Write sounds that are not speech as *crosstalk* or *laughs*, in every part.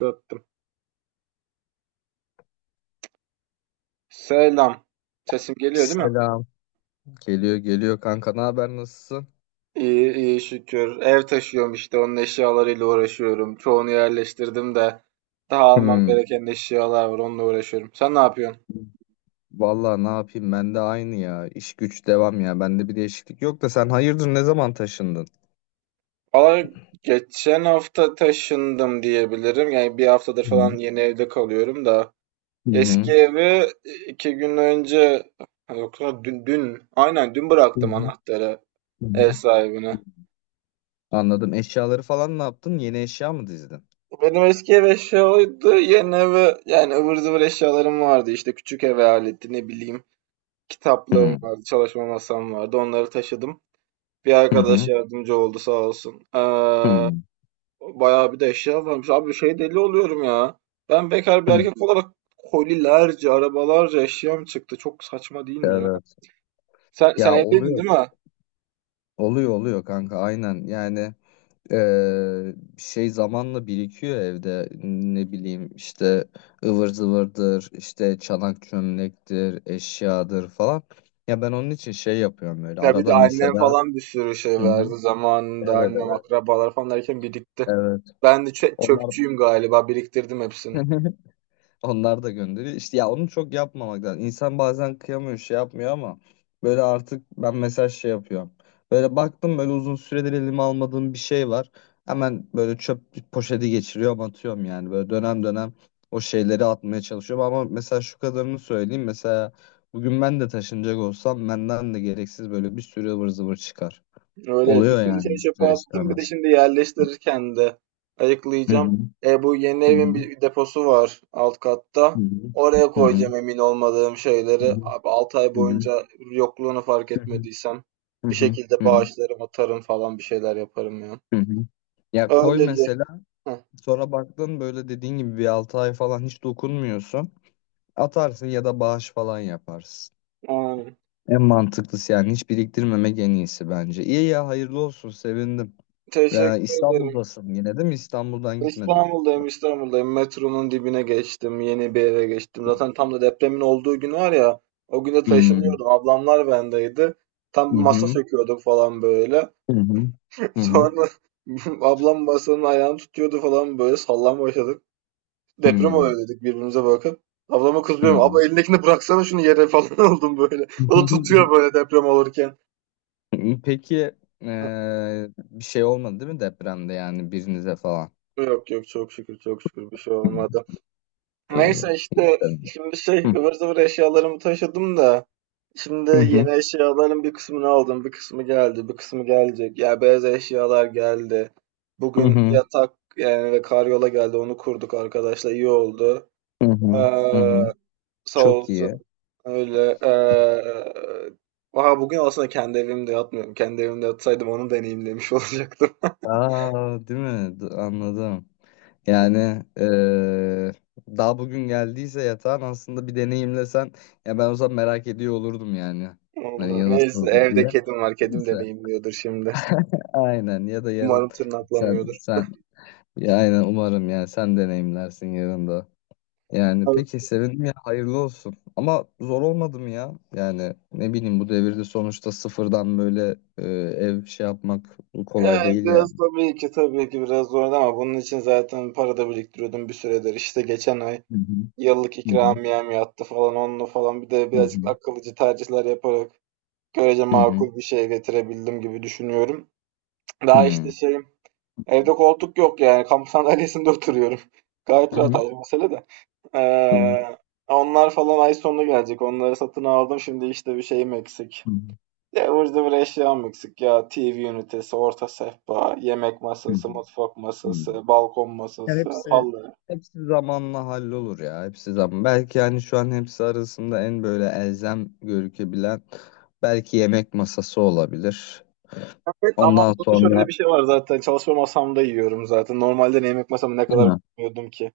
Döttüm. Selam. Sesim geliyor değil mi? Selam. Geliyor geliyor kanka, ne haber, nasılsın? İyi iyi şükür. Ev taşıyorum işte onun eşyalarıyla uğraşıyorum. Çoğunu yerleştirdim de daha almam Hmm. gereken eşyalar var onunla uğraşıyorum. Sen ne yapıyorsun? Vallahi ne yapayım, ben de aynı ya. İş güç devam ya. Bende bir değişiklik yok da sen hayırdır, ne zaman taşındın? Valla geçen hafta taşındım diyebilirim. Yani bir haftadır Hı hı. falan yeni evde kalıyorum da. Eski Hı evi iki gün önce yok lan dün, dün aynen hı. bıraktım anahtarı Hı ev hı. sahibine. Anladım. Eşyaları falan ne yaptın? Yeni eşya mı dizdin? Benim eski ev eşya oydu. Yeni eve yani ıvır zıvır eşyalarım vardı. İşte küçük eve aleti ne bileyim kitaplığım Hı vardı, çalışma masam vardı. Onları taşıdım. Bir arkadaş hı. yardımcı oldu sağ olsun. Hı hı. Bayağı bir de eşya varmış. Abi şey deli oluyorum ya. Ben bekar bir Hı. erkek olarak kolilerce, arabalarca eşyam çıktı. Çok saçma değil mi ya? Evet. Sen Ya evliydin oluyor. değil mi? Oluyor oluyor kanka, aynen yani. Şey zamanla birikiyor evde, ne bileyim işte, ıvır zıvırdır işte, çanak çömlektir, eşyadır falan. Ya ben onun için şey yapıyorum böyle Ya bir de arada annem mesela. falan bir sürü şey Hı hı. verdi zamanında Evet, annem evet, akrabalar falan derken birikti. evet, Ben de onlar çöpçüyüm galiba biriktirdim hepsini. *laughs* Onlar da gönderiyor. İşte ya onu çok yapmamak lazım. İnsan bazen kıyamıyor, şey yapmıyor ama böyle artık ben mesaj şey yapıyorum. Böyle baktım, böyle uzun süredir elime almadığım bir şey var. Hemen böyle çöp poşeti geçiriyorum, atıyorum yani. Böyle dönem dönem o şeyleri atmaya çalışıyorum ama mesela şu kadarını söyleyeyim. Mesela bugün ben de taşınacak olsam benden de gereksiz böyle bir sürü ıvır zıvır çıkar. Öyle bir Oluyor sürü yani, şey çöpe ister attım bir de istemez. şimdi yerleştirirken de Hı hı. ayıklayacağım. E bu yeni Hı evin hı. bir deposu var alt katta. Hı hı. Oraya Hı hı. koyacağım emin olmadığım şeyleri. Abi 6 ay Hı hı. boyunca yokluğunu fark Hı hı. etmediysem Hı bir hı. şekilde Hı hı. bağışlarım atarım falan bir şeyler yaparım ya. Hı hı. Ya koy Öyleli. mesela, Heh, sonra baktın, böyle dediğin gibi bir 6 ay falan hiç dokunmuyorsun. Atarsın ya da bağış falan yaparsın. aynen. En mantıklısı yani, hiç biriktirmemek en iyisi bence. İyi ya, hayırlı olsun, sevindim. Ya Teşekkür ederim. İstanbul'dasın yine değil mi? İstanbul'dan gitmedin. İstanbul'dayım, İstanbul'dayım. Metronun dibine geçtim, yeni bir eve geçtim. Zaten tam da depremin olduğu gün var ya, o gün Hmm. taşınıyordum. Ablamlar bendeydi. Tam Hı bir masa hı. söküyorduk falan böyle. Hı hı. *laughs* Hı hı. Sonra *laughs* ablam masanın ayağını tutuyordu falan böyle sallan başladık. Deprem Hmm. oluyor dedik birbirimize bakıp. Ablama kızıyorum. Hmm. Abla elindekini bıraksana şunu yere *laughs* falan oldum böyle. O da tutuyor *laughs* böyle deprem olurken. Peki *laughs* bir şey olmadı değil mi depremde, yani birinize falan? Yok yok çok şükür çok şükür bir şey Hı. olmadı. İyi iyi. Neyse İyi. işte şimdi şey ıvır zıvır eşyalarımı taşıdım da şimdi Hı hı. yeni eşyaların bir kısmını aldım bir kısmı geldi bir kısmı gelecek ya beyaz eşyalar geldi Hı bugün hı. yatak yani ve karyola geldi onu kurduk arkadaşlar iyi oldu Hı ee, hı, hı hı. sağ Çok olsun iyi. öyle, aha bugün aslında kendi evimde yatmıyorum kendi evimde yatsaydım onu deneyimlemiş *laughs* olacaktım. Aa, değil mi? Anladım. Yani daha bugün geldiyse yatağın, aslında bir deneyimlesen ya, ben o zaman merak ediyor olurdum yani. Hani Vallahi. ya, nasıl Neyse oldu evde diye. kedim var kedim Neyse. deneyimliyordur şimdi Aynen, ya da yarın umarım sen tırnaklamıyordur. sen ya aynen, umarım yani sen deneyimlersin yarın da. Yani peki, sevindim ya, hayırlı olsun. Ama zor olmadı mı ya? Yani ne bileyim, bu devirde sonuçta sıfırdan böyle ev şey yapmak kolay Yani değil yani. biraz tabii ki tabii ki biraz zordu ama bunun için zaten para da biriktiriyordum bir süredir. İşte geçen ay Hı hı. yıllık Hı hı. ikramiyem yattı falan onunla falan bir de Hı birazcık hı. akıllıcı tercihler yaparak görece Hı hı. makul bir şey getirebildim gibi düşünüyorum. Daha işte Hı. şeyim evde koltuk yok yani kamp sandalyesinde *laughs* oturuyorum. Gayet Hı rahat hı. ayrı mesele de. Hı hı. Ee, Onlar falan ay sonuna gelecek. Onları satın aldım. Şimdi işte bir şeyim eksik. Hı hı. Ya burada bir eşyam eksik ya. TV ünitesi, orta sehpa, yemek Hı masası, mutfak hı. masası, balkon Ya masası, hepsi halı. hepsi zamanla hallolur ya. Hepsi zaman. Belki yani şu an hepsi arasında en böyle elzem gözükebilen belki yemek masası olabilir. Evet ama Ondan burada şöyle sonra, bir şey var zaten. Çalışma masamda yiyorum zaten. Normalde ne yemek masamı ne değil kadar mi? koyuyordum ki.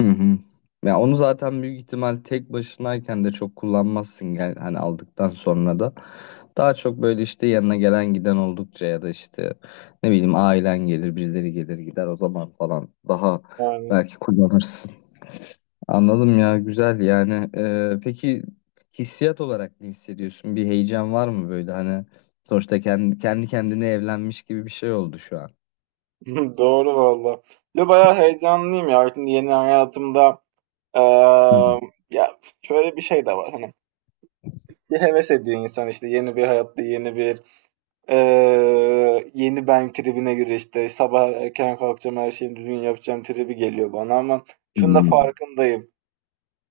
Hı hı. Ya onu zaten büyük ihtimal tek başınayken de çok kullanmazsın, gel hani aldıktan sonra da. Daha çok böyle işte yanına gelen giden oldukça, ya da işte ne bileyim, ailen gelir, birileri gelir gider o zaman falan, daha Yani. belki kullanırsın. Anladım, ya güzel yani. Peki hissiyat olarak ne hissediyorsun? Bir heyecan var mı böyle, hani sonuçta kendi kendine evlenmiş gibi bir şey oldu şu an. *laughs* Doğru valla. Ya bayağı heyecanlıyım ya. Şimdi yeni hayatımda eee, Hı hı. ya şöyle bir şey de var. Hani bir heves ediyor insan işte yeni bir hayatta yeni bir. Yeni ben tribine göre işte sabah erken kalkacağım her şeyi düzgün yapacağım tribi geliyor bana ama Hı şunu da hı. farkındayım.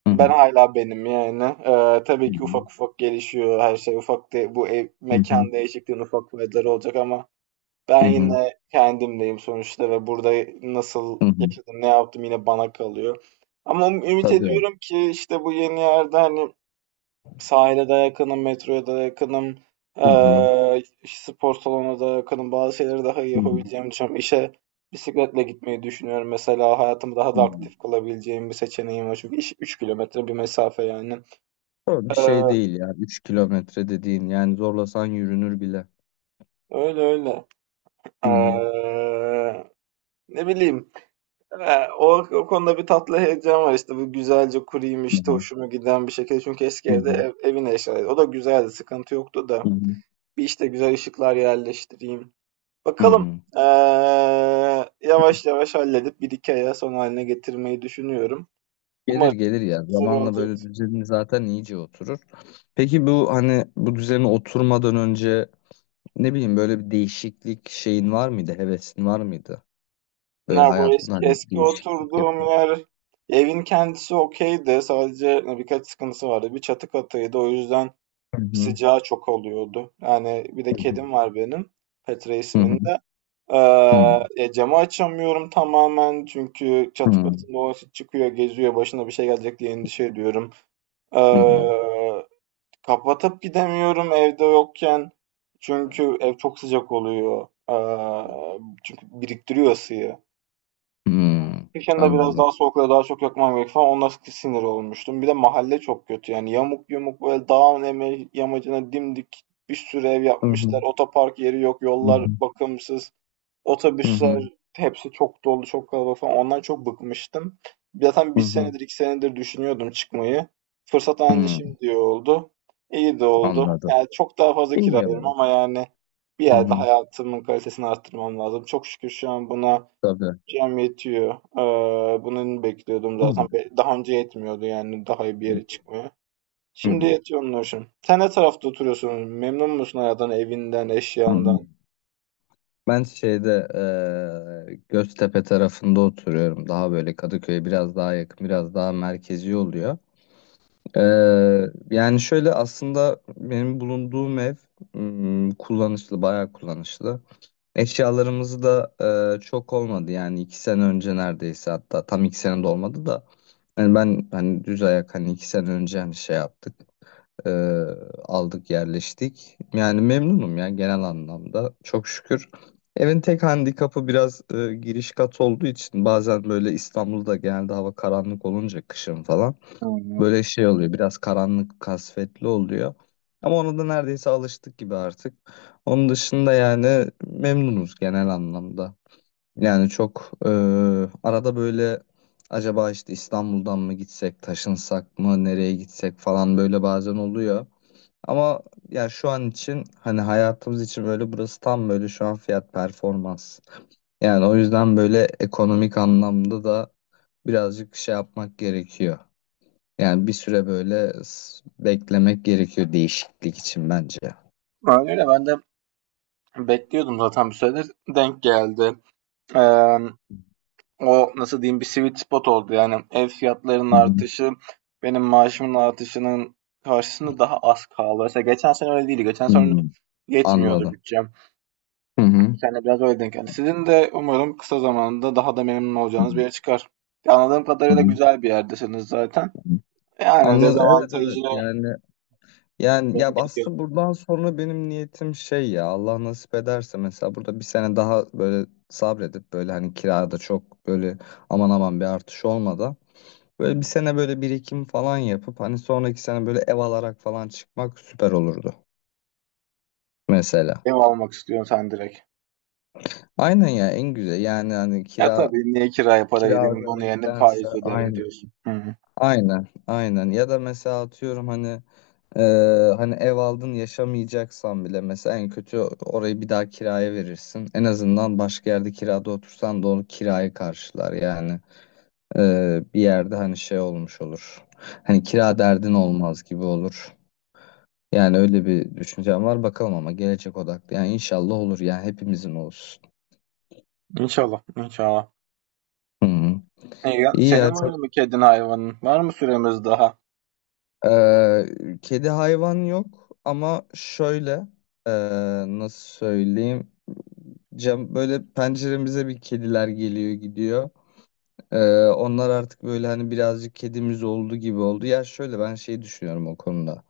Hı Ben hı. hala benim yani. Tabii ki ufak ufak gelişiyor her şey. Ufak de, bu ev, Hı hı. mekan değişikliğinin ufak faydaları olacak ama ben Hı hı. yine kendimdeyim sonuçta ve burada nasıl Hı hı. yaşadım ne yaptım yine bana kalıyor. Ama ümit Tabii. ediyorum ki işte bu yeni yerde hani. Sahile de yakınım, metroya da yakınım. Hı hı. İşte spor salonuna da yakınım. Bazı şeyleri daha iyi Hı hı. yapabileceğimi düşünüyorum. İşe bisikletle gitmeyi düşünüyorum. Mesela hayatımı daha Hı. da aktif kılabileceğim bir seçeneğim var. Çünkü iş 3 kilometre bir mesafe yani. O bir şey Eee, değil ya. 3 kilometre dediğin yani, zorlasan yürünür bile. Öyle öyle. Hı hı. Eee, Ne bileyim. Eee, o, O konuda bir tatlı heyecan var işte. Bu güzelce kurayım Hı işte hı. hoşuma giden bir şekilde. Çünkü eski Hı evde hı. ev, evin eşyaları. O da güzeldi. Sıkıntı yoktu Hı da. hı. Bir işte güzel ışıklar yerleştireyim. Hı Bakalım. hı. Eee, Yavaş yavaş halledip bir iki aya son haline getirmeyi düşünüyorum. Gelir Umarım gelir ya. güzel Zamanla olacak. böyle düzeni zaten iyice oturur. Peki bu, hani bu düzene oturmadan önce ne bileyim, böyle bir değişiklik şeyin var mıydı? Hevesin var mıydı? Böyle Ne bu hayatımda hani bir eski değişiklik yap. oturduğum yer evin kendisi okeydi. Sadece birkaç sıkıntısı vardı. Bir çatı katıydı. O yüzden Hı hı. sıcağı çok oluyordu. Yani bir de Hı hı. kedim var benim. Petra Hı hı. isminde. Hı Camı açamıyorum tamamen çünkü çatı hı. katında o çıkıyor, geziyor, başına bir şey gelecek diye endişe ediyorum. Hı hı. Eee Kapatıp gidemiyorum evde yokken. Çünkü ev çok sıcak oluyor. Çünkü biriktiriyor ısıyı. Hı hı. Kışın da biraz Anladım. daha soğuklara daha çok yakmam gerek falan. Ona sinir olmuştum. Bir de mahalle çok kötü. Yani yamuk yumuk böyle dağın yamacına dimdik bir sürü ev Hı hı. yapmışlar. Otopark yeri yok, Hı yollar hı. bakımsız. Hı hı. Otobüsler hepsi çok dolu, çok kalabalık falan. Ondan çok bıkmıştım. Zaten Hı bir hı. senedir, iki senedir düşünüyordum çıkmayı. Fırsat anca Hmm, şimdi oldu. İyi de oldu. anladım. Yani çok daha fazla İyi kira ya. veririm ama yani bir Hı yerde hı, hayatımın kalitesini arttırmam lazım. Çok şükür şu an buna tabii. cem yetiyor. Bunu bekliyordum Hı zaten. hı, Daha önce yetmiyordu yani daha iyi bir yere çıkmaya. hı Şimdi hı, yetiyor onun hoşum. Sen ne tarafta oturuyorsun? Memnun musun hayattan, evinden, eşyandan? anladım. Ben şeyde Göztepe tarafında oturuyorum. Daha böyle Kadıköy'e biraz daha yakın, biraz daha merkezi oluyor. Yani şöyle aslında benim bulunduğum ev kullanışlı, bayağı kullanışlı. Eşyalarımızı da çok olmadı yani, 2 sene önce neredeyse, hatta tam 2 sene de olmadı da, yani ben hani düz ayak, hani 2 sene önce, hani şey yaptık, e, aldık, yerleştik. Yani memnunum ya, genel anlamda çok şükür. Evin tek handikapı biraz giriş kat olduğu için bazen böyle İstanbul'da genelde hava karanlık olunca kışın falan Hı. Hı. böyle şey oluyor, biraz karanlık kasvetli oluyor. Ama ona da neredeyse alıştık gibi artık. Onun dışında yani memnunuz genel anlamda. Yani çok arada böyle acaba işte İstanbul'dan mı gitsek, taşınsak mı, nereye gitsek falan böyle bazen oluyor. Ama ya şu an için hani hayatımız için böyle burası tam böyle şu an fiyat performans. Yani o yüzden böyle ekonomik anlamda da birazcık şey yapmak gerekiyor. Yani bir süre böyle beklemek gerekiyor değişiklik için bence. Hı Öyle ben de. Bekliyordum zaten bir süredir. Denk geldi. Eee, O nasıl diyeyim bir sweet spot oldu. Yani ev fiyatlarının hı. artışı benim maaşımın artışının karşısında daha az kaldı. Mesela geçen sene öyle değildi. Geçen Hı. sene yetmiyordu Anladım. bütçem. Hı Bu hı. sene biraz öyle denk geldi. Sizin de umarım kısa zamanda daha da memnun Hı olacağınız bir yere çıkar. Anladığım hı. kadarıyla Hı güzel bir yerdesiniz zaten. hı. Yani Anladım. Evet dezavantajı evet, yani ya, dengeliyor. aslında buradan sonra benim niyetim şey, ya Allah nasip ederse mesela burada bir sene daha böyle sabredip, böyle hani kirada çok böyle aman aman bir artış olmadan, böyle bir sene böyle birikim falan yapıp, hani sonraki sene böyle ev alarak falan çıkmak süper olurdu mesela. Ev almak istiyorsun sen direkt. Aynen ya, en güzel yani, hani Ya kira tabii niye kiraya para kira vereyim onun yerine ödemektense faiz öderim aynen diyorsun. Hı hı. aynen aynen, ya da mesela atıyorum hani Ee, hani ev aldın, yaşamayacaksan bile mesela en kötü orayı bir daha kiraya verirsin. En azından başka yerde kirada otursan da onu kiraya karşılar yani. Bir yerde hani şey olmuş olur. Hani kira derdin olmaz gibi olur. Yani öyle bir düşüncem var, bakalım, ama gelecek odaklı. Yani inşallah olur yani, hepimizin olsun. İnşallah, inşallah. Hı hı. İyi ya, Senin var çok. mı kedin hayvanın? Var mı süremiz daha? Kedi hayvan yok ama şöyle ee, nasıl söyleyeyim? Cam böyle penceremize bir kediler geliyor gidiyor. Ee, onlar artık böyle hani birazcık kedimiz oldu gibi oldu. Ya şöyle ben şey düşünüyorum o konuda.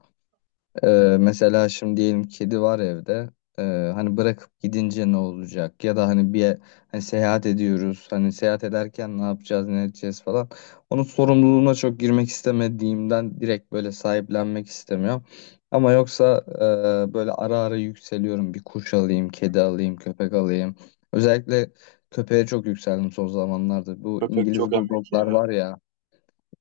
Mesela şimdi diyelim kedi var evde. Ee, hani bırakıp gidince ne olacak? Ya da hani bir hani seyahat ediyoruz. Hani seyahat ederken ne yapacağız, ne edeceğiz falan. Onun sorumluluğuna çok girmek istemediğimden direkt böyle sahiplenmek istemiyorum. Ama yoksa böyle ara ara yükseliyorum. Bir kuş alayım, kedi alayım, köpek alayım. Özellikle köpeğe çok yükseldim son zamanlarda. Bu Köpek çok İngiliz emek bulldoglar ya. var ya.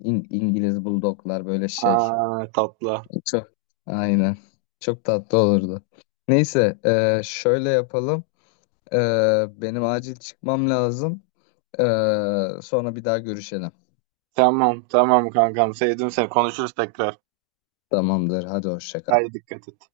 İngiliz bulldoglar böyle şey. Aa, tatlı. Çok, aynen. Çok tatlı olurdu. Neyse, şöyle yapalım. E, benim acil çıkmam lazım. E, sonra bir daha görüşelim. Tamam, tamam kankam. Sevdim seni. Konuşuruz tekrar. Tamamdır. Hadi hoşça kal. Haydi dikkat et.